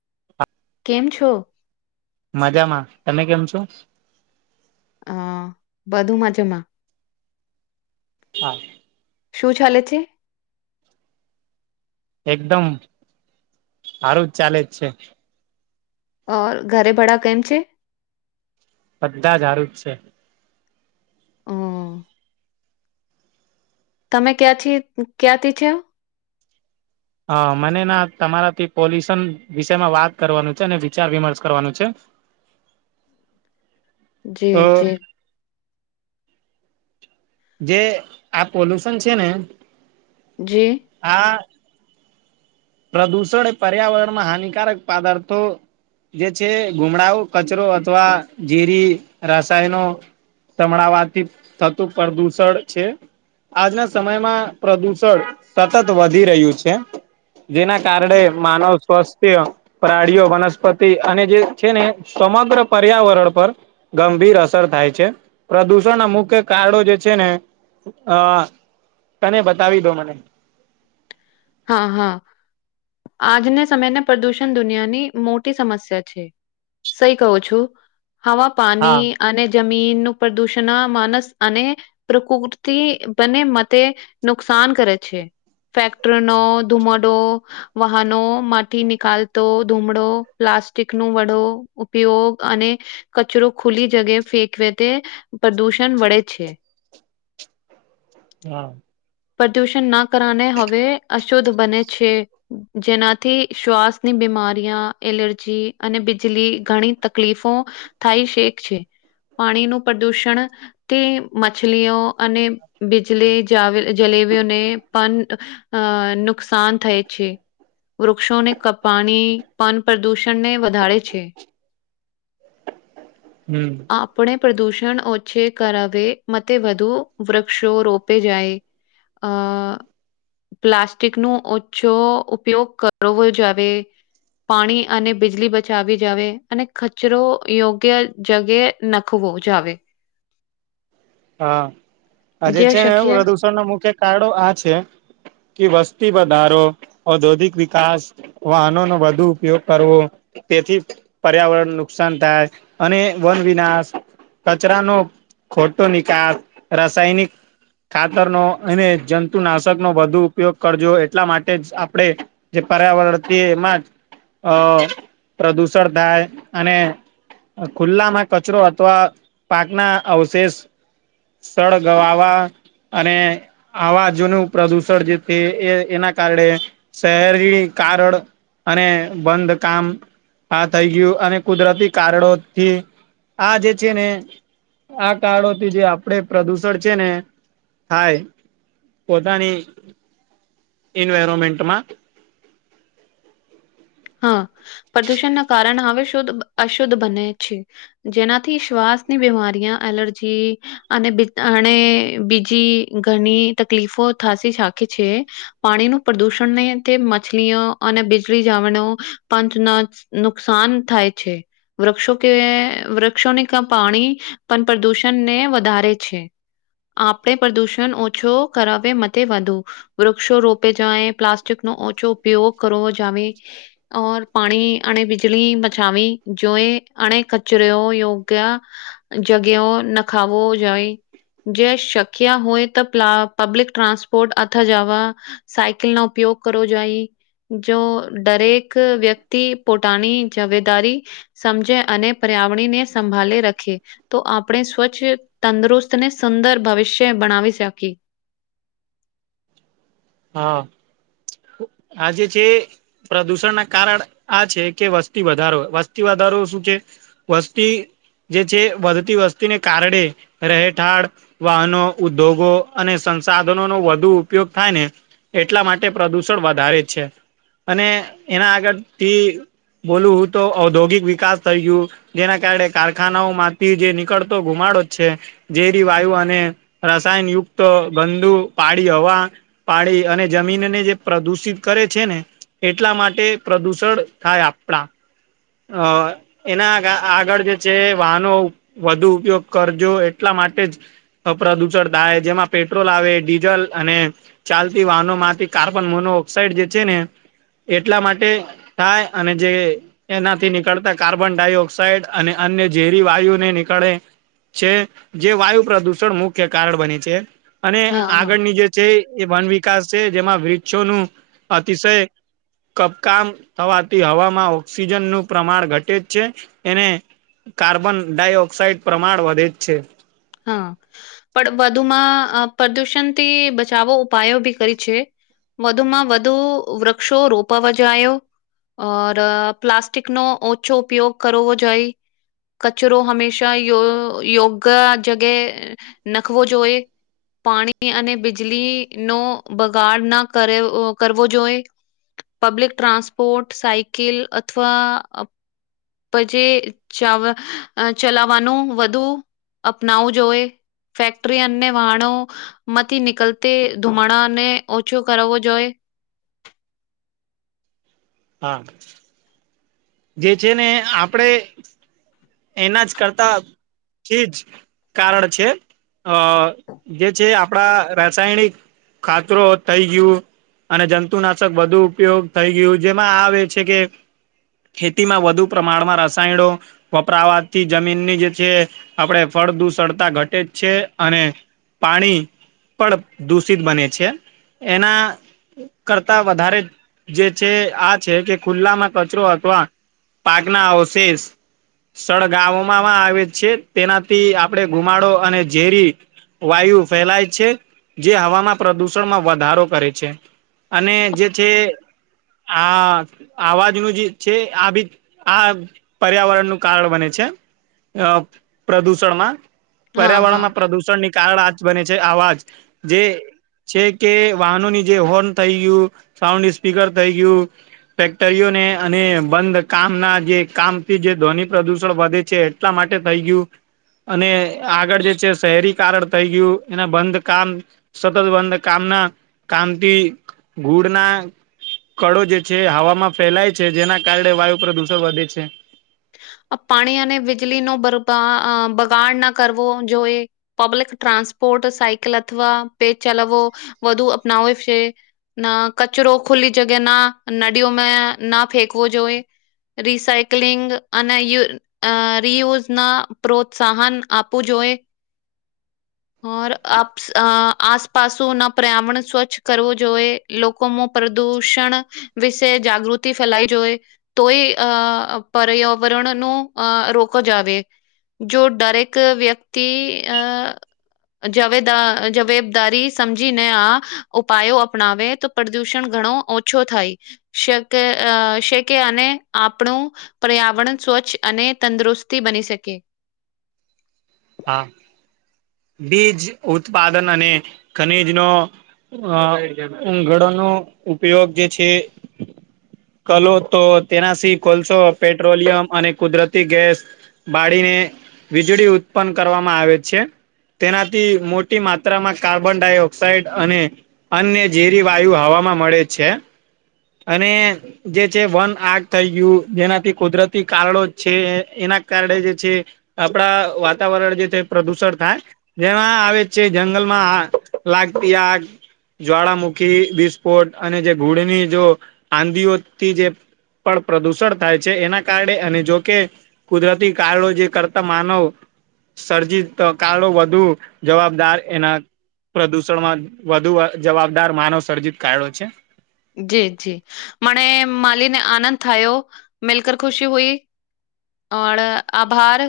[inaudible] કેમ છો? મજામાં તમે કેમ છો? અ બધું મજામાં હા. શું ચાલે છે? એકદમ હારું જ ચાલે જ છે. અ ઘરે ભડા કેમ છે. બધા જ હારુ જ છે. અ તમે ક્યાંથી ક્યાંથી છે? અ મને ના તમારાથી પોલ્યુશન વિષમાં વાત કરવાનું છે, અને વિચાર વિમર્શ કરવાનું છે. [inaudible] જી જી જે આ પોલ્યુશન છે, ને જી આ પ્રદૂષણ એ પર્યાવરણમાં હાનિકારક પાદાર્થો જે છે, ગુમડાઓ, કચરો અથવા જીરી રસાયનો તમણાવાથી થતું પ્રદૂષણ છે. આજના સમયમાં પ્રદુષણ સતત વધી રહ્યું છે. જેના કારણે માનવ સ્વસ્થ્ય પ્રાડીઓ વનસ્પતિ અને જે છે, ને સમગ્ર પર્યાવરણ પર ગંભીર અસર થાય છે, પ્રદુષણ અમુકે કારણો જે છે, ને હા તને બતાવી દો મને હ હ. આજને સમયને પ્રદૂષણ દુનિયાની મોટી સમસ્યા છે. સહી કહું છું હવા હા પાની અને જમીનનું પ્રદુષણ માનસ અને પ્રકૃતિ બને મતે નુકસાન કરે છે, ફેક ત્રનો ધુમડો વાહનો માથી નિકાલતો ધૂમડો પ્લાસ્ટિકનો વડો ઉપયોગ અને કચરો ખુલી જગે ફેંકવે તે પ્રદુષણ વળે છે. હા. પ્રદુષણના કરને હવે અશુદ્ધ બને છે. જેનાથી શ્વાસની બીમારીયા એલર્જી અને બીજલી ઘણી તકલીફો થાય શેક છે, પાણીનું પ્રદૂષણ તે મછલીઓ અને બીજલી જાવે જલેબીઓને પન અ નુકસાન થાય છે. વૃક્ષોને કપાણી પન પ્રદૂષણને વધારે છે. હમ. આપણે પ્રદુષણ ઓછે કરવે મતે વધુ વધુ વૃક્ષો રોપે જાય અ પ્લાસ્ટિકનુ ઓછો ઉપયોગ કરવો જ આવે પાણી અને બીજલી બચાવી જાવે અને ખચરો યોગ્ય જગ્યા નખવો જાવે હા આ જે છે, ને પ્રદુષણના મુખ્ય કારણો આ છે. કે વસ્તી વધારો ઔદ્યોગિક વિકાસ વાહનોનો વધુ ઉપયોગ કરવો તેથી પર્યાવરણ નુકસાન થાય અને વન વિનાશ કચરાનો ખોટો નિકાસ રાસાયનિક ખાતરનો અને જંતુનાશકનો વધુ ઉપયોગ કરજો એટલા માટે જ આપણે જે પર્યાવરથી એમાં જ અ પ્રદુષણ થાય અને ખુલ્લામાં કચરો અથવા પાકના અવશેષ સળગવાવા અને આવાજોનું પ્રદુષણ જે છે, એ એના કારણે શહેરી કારણ અને બંધ કામ આ થઈ ગયું અને કુદરતી કારણોથી આ જે છે, ને આ કારણો જે આપડે પ્રદુષણ છે, ને થાય પોતાની ઈન્વાયરોમેન્ટમાં હ પ્રદુષણના કારણે હવે શુદ્ધ અશુદ્ધ બને છે. જેનાથી શ્વાસની બીમારીયાં એલર્જી અને બી અણે બીજી ઘણી તકલીફો થાશી સાખે છે. પાણીનું પ્રદુષણને તે મછલીઆં અને બિજલી જાવાનું પંચના નુકસાન થાય છે. વૃક્ષો કે વૃક્ષોનિકા પાણી પણ પ્રદૂષણને વધારે છે. આપણે પ્રદુષણ ઓછો કરાવે મતે વધુ વૃક્ષો રોપે જ્યાં એ પ્લાસ્ટિકનો ઓછો ઉપયોગ કરવો જાવે ઓર પાણી અને બિજલી મચાવી જોએ અને કચરો યોગ્ય જગ્યાઓ નખાવો જોઈ જે શક્ય હોય તો પ્લા પબલિક ટ્રાસપોર્ટ અથ જાવા સાયકલનો ઉપયોગ કરવો જોઈ જો દરેક ક વ્યક્તિ પોટાની જવેદારી સમજે અને પર્યાવરણીને સંભાલે રખે તો આપણે સ્વચ્છ તંદુરસ્તને સુંદર ભવિષ્ય બનાવી શકી હા આજે છે. પ્રદુષણના કારણ આ છે, કે વસ્તી વધારો વસ્તી વધારો શું છે. વસ્તી જે છે, વધતી વસ્તીને કારડે રહેઠાળ વાહનો ઉદ્યોગો અને સંસાધનોનો વધુ ઉપયોગ થાય ને એટલા માટે પ્રદુષણ વધારે જ છે અને એના આગળથી બોલું હું તો ઔદ્યોગિક વિકાસ થઇ ગયું. જેના કારણે કારખાનાઓ માંથી જે નીકળતો ધુમાડો છે. ઝેરી વાયુ અને રસાયણયુક્ત ગંદુ પાડી હવા પાણી અને જમીનને જે પ્રદુષિત કરે છે, ને એટલા માટે પ્રદુષણ થાય આપડા અ એના આગળ જે છે, વાહનો વધુ ઉપયોગ કરજો એટલા માટે જ અ પ્રદૂષણ થાય જેમાં પેટ્રોલ આવે ડીઝલ અને ચાલતી વાહનો માંથી કાર્બન મોનો ઓક્સાઈડ જે છે ને એટલા માટે થાય અને જે એનાથી નીકળતા કાર્બન ડાયોક્સાઇડ અને અન્ય ઝેરી વાયુ ને નીકળે છે જે વાયુ પ્રદુષણ મુખ્ય કારણ બની છે અને હા હા આગળની જે છે એ વન વિકાસ છે જેમાં વૃક્ષો નું અતિશય કપકામ થવાથી હવામાં ઓક્સિજનનું પ્રમાણ ઘટે જ છે એને કાર્બન ડાયોક્સાઇડ પ્રમાણ વધે છે. હા પણ વધુમાં આ પ્રદૂષણથી બચાવો ઉપાયો બી કરી છે. વધુમાં વધુ વૃક્ષો રોપવા જાયો. ઓર પ્લાસ્ટિક નો ઓછો ઉપયોગ કરવો જોઈ કચરો હંમેશા યો યોગ્ય જગાએ નખવો જોઈ. પાણી ની અને બીજલી નો બગાડ ના કરેવો કરવો જોએ. પબ્લિક ટ્રાન્સપોર્ટ સાયકીલ અથવા પછી ચા વા ચલાવવાનું વધુ અપનાવું જોએ ફેક્ટરી અને વાહણો માંથી નીકળતે ધુમાડાને ઓછો કરાવવો જોઈએ. હા. જે છે ને આપડે એના જ કરતા થીજ કારણ છે અ જે છે આપણા રાસાયણિક ખાતરો થઈ ગયું અને જંતુનાશક બધુ ઉપયોગ થઈ ગયું જેમાં આવે છે કે ખેતીમાં વધુ પ્રમાણમાં રસાયણો વપરાવાથી જમીનની જે છે આપણે ફળદૂષળતા ઘટે જ છે અને પાણી પણ દૂષિત બને છે એના કરતા વધારે જે છે આ છે કે ખુલ્લામાં કચરો અ અથવા પાકના અવશેષ સળગમાંમાં આવે છે તેનાથી આપણેે ગુમાડો અને ઝેરી વાયુ ફેલાય છે જે હવામાં પ્રદુષણમાં વધારો કરે છે. અને જે છે આ અવાજનું જે છે આ બી આ પર્યાવરણનું કારણ બને છે. અ પ્રદુષણમાં હા, હા. પર્યાવરણમાં પ્રદુષણ ની કારળ આ જ બને છે આવાજ જે છે કે વાહનોની જે હોર્ન થઈ ગયું સાઉન્ડ સ્પીકર થઈ ગયું. ફેક્ટરીઓને અને બંધ કામ ના જે કામથી જે ધ્વનિ પ્રદુષણ વધે છે એટલા માટે થઈ ગયું અને આગળ જે છે શહેરી કારણ થઈ ગયું એના બંધ કામ સતત બંધ કામના કામતી ઘુડના કળો જે છે હવામાં ફેલાય છે જેના કારણે વાયુ પ્રદુષણ વધે છે. પાણી અને વીજળીનો બરબાદ આ બગાડ ના કરવો જોઈએ. પબ્લિક ટ્રાન્સપોર્ટ સાયકલ અથવા પે ચલાવો વધુ અપનાવે છે. ના કચરો ખુલ્લી જગ્યા ના નળીઓમાં ના ફેંકવો જોઈએ. રિસાાઈકલિંગ અને યુ રિયુઝ ના પ્રોત્સાહન આપવું જોઈ ઓર આપ આસપસો ના પર્યાવરણ સ્વચ્છ કરવું જોઈએ લોકોમાં પ્રદુષણ વિશે જાગૃતિ ફેલાવી જોઈ તોય અ પર્યાવરણ નું અ રોક જ આવે. જો દરેક વ્યક્તિ આ જવેદા જવેબદારી સમજીીને આ ઉપાયો અપનાવે તો પ્રદૂષણ ઘણો ઓછો થાય શકે આ શેકે અને આપણું પર્યાવરણ સ્વચ્છ અને તંદુરસ્તી બની શકે હા બીજ ઉત્પાદન અને ખનીજનો હ ઉંગળોનો ઉપયોગ જે છે કલો તો તેનાથી કોલસો પેટ્રોલિયમ અને કુદરતી ગેસ બાળીને વીજળી ઉત્પન્ન કરવામાં આવે છે તેનાથી મોટી માત્રામાં કાર્બન ડાયોક્સાાઈડ અને અન્ય ઝેરી વાયુ હવામાં મળે છે અને જે છે વન આગ થઈ ગયું જેનાથી કુદરતી કારણો છે એના કારણે જે છે આપડા વાત વાતાવરણ જે છે પ્રદુષણ થાય જેમાં આવે છે જંગલમાં લાગતી આ જ્વાળામુખી વિસ્ફોટ અને જે ઘૂડની જો આંધીઓથી જે પણ પ્રદૂષણ થાય છે એના કારણે અને જોકે કુદરતી કારડો જે કરતા માનવ સર્જીત કાળો વધુ જવાબદાર એના પ્રદૂષણમાં વધુ જવાબદાર માનવ સર્જિત કાળો છે જી જી મને માલીને આનંદ થયો મિલકર ખુશી હુઈ ઓર આભાર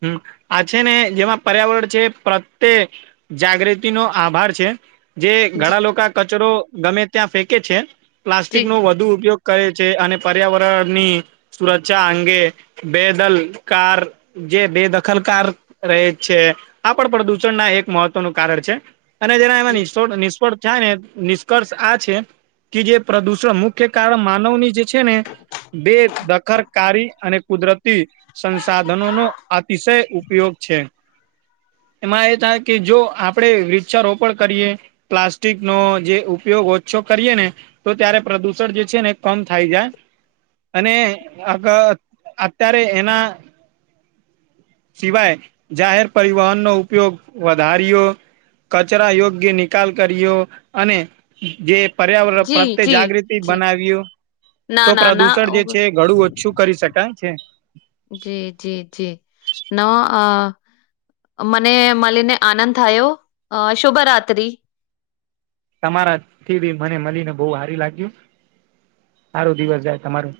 હમ્મ આ છે ને જેમાં પર્યાવરણ છે પ્રત્યે જાગૃતિ નો આભાર છે જે જી ઘણા લોકો કચરો ગમે ત્યાં ફેંકે છે પ્લાસ્ટિક જી નો વધુ ઉપયોગ કરે છે અને પર્યાવરણની સુરક્ષા અંગે બેદલ કાર જે બેદખલકાર રહે છે આ પણ પ્રદૂષણ ના એક મહત્વનું કારણ છે અને જી જેનામાંફ નિષ્ફળ થાય ને નિષ્કર્ષ આ છે કે જે પ્રદૂષણ મુખ્ય કારણ માનવની જે છે ને બે દખરકારી અને કુદરતી નો નો અતિશય ઉપયોગ છે એમાં એ થાય કે જો આપડે વૃક્ષારોપણ કરીએ પ્લાસ્ટિક નો જે ઉપયોગ ઓછો કરીએ ને તો ત્યારે પ્રદુષણ જે છે ને કમ થાય જાય અને અ અત્યારે એના સિવાય જાહેર પરિવહન નો ઉપયોગ વધારી્યો કચરા યોગ્ય નિકાલ કર્યો અને જે પર્યાવરણ પ્રત્યે જાગૃતિ બનાવ્યું તો પ્રદુષણ જે છે ઘડું ઓછું કરી શકાય છે જી જી જી નવા આ મને મળીને આનંદ થયો શુભરાતરી તમારા થી બી મને મળીને બહુ હારી લાગ્યું સારો દિવસ જાય તમારું